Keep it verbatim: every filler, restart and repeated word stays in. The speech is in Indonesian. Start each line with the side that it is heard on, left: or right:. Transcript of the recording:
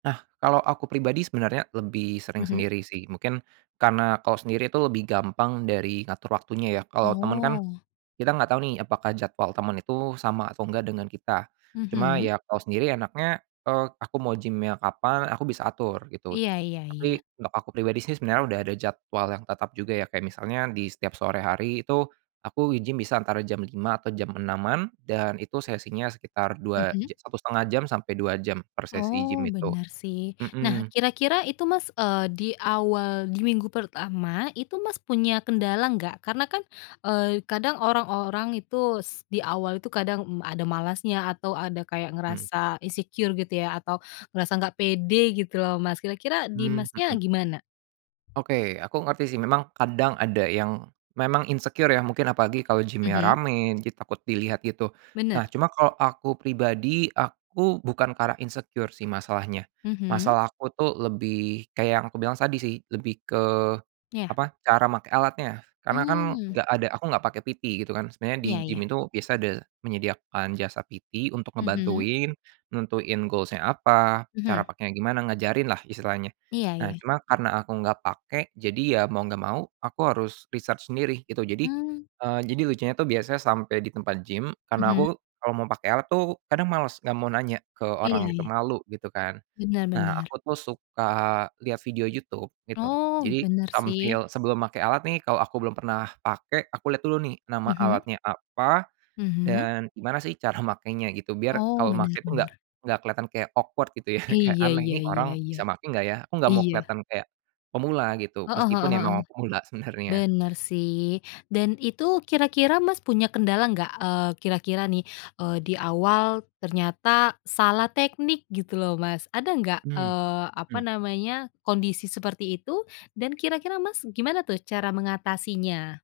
right: Nah kalau aku pribadi sebenarnya lebih sering
left: Mhm.
right: sendiri sih mungkin, karena kalau sendiri itu lebih gampang dari ngatur waktunya ya kalau temen kan,
left: Oh.
right: kita nggak tahu nih apakah jadwal temen itu sama atau nggak dengan kita, cuma
left: Mhm.
right: ya kalau sendiri enaknya, eee, aku mau gym-nya kapan aku bisa atur gitu,
left: Iya iya iya.
right: tapi untuk aku pribadi sih sebenarnya udah ada jadwal yang tetap juga ya kayak misalnya di setiap sore hari itu, aku gym bisa antara jam lima atau jam enaman dan itu sesinya sekitar dua
left: Mhm.
right: ja satu setengah jam sampai dua jam per sesi gym
left: Oh
right: itu,
left: benar sih nah
right: mhm.
left: kira-kira itu Mas, eee, di awal di minggu pertama itu Mas punya kendala enggak? Karena kan, eee, kadang orang-orang itu s di awal itu kadang ada malasnya atau ada kayak
right: Mhm.
left: ngerasa insecure gitu ya atau ngerasa nggak pede gitu loh Mas kira-kira di
right: Mmm,
left: Masnya
right: mhm.
left: gimana?
right: Oke aku ngerti sih memang kadang ada yang, memang insecure ya mungkin apalagi kalau gym
left: Mhm.
right: ramai jadi takut dilihat gitu, nah
left: Bener.
right: cuma kalau aku pribadi aku bukan karena insecure sih masalahnya,
left: Mhm.
right: masalah aku tuh lebih kayak yang aku bilang tadi sih lebih ke,
left: Iya.
right: apa cara make alatnya karena kan
left: Mmm.
right: enggak ada aku nggak pakai PT gitu kan sebenarnya
left: Iya
right: gym
left: iya.
right: itu biasa ada menyediakan jasa PT untuk
left: Mhm.
right: ngebantuin, nentuin goals-nya apa cara
left: Mhm.
right: pakainya gimana ngajarinlah, istilahnya
left: Iya
right: nah
left: iya.
right: cuma karena aku enggak pakai jadi ya mau enggak mau aku harus riset sendiri gitu jadi,
left: Mmm.
right: eee, jadi lucunya itu biasanya sampai di tempat gym karena
left: Mhm.
right: aku, kalau mau pakai alat tuh kadang males nggak mau nanya ke
left: Iya
right: orang gitu
left: iya.
right: malu gitu kan,
left: Bener
right: nah
left: bener.
right: aku tuh suka lihat video YouTube gitu
left: Oh
right: jadi
left: bener
right: sambil
left: sih
right: sebelum make alat nih kalau aku belum pernah pakai aku lihat dulu nih nama
left: Mhm.
right: alatnya apa,
left: Mhm.
right: dan gimana sih cara makainya gitu biar
left: Oh
right: kalau
left: bener
right: make tuh nggak
left: bener.
right: nggak kelihatan kayak awkward gitu ya kayak
left: Iya
right: aneh
left: iya
right: ini
left: iya
right: orang
left: iya,
right: bisa make enggak ya aku enggak mau
left: iya.
right: kelihatan kayak, pemula gitu
left: Heeh
right: meskipun
left: heeh
right: ya
left: heeh,
right: memang pemula sebenarnya.
left: bener sih dan itu kira-kira Mas punya kendala nggak, eee, kira-kira nih, eee, di awal ternyata salah teknik gitu loh Mas ada nggak,
right: Mmm
left: eee, apa
right: mmm.
left: namanya kondisi seperti itu dan kira-kira Mas gimana tuh cara mengatasinya?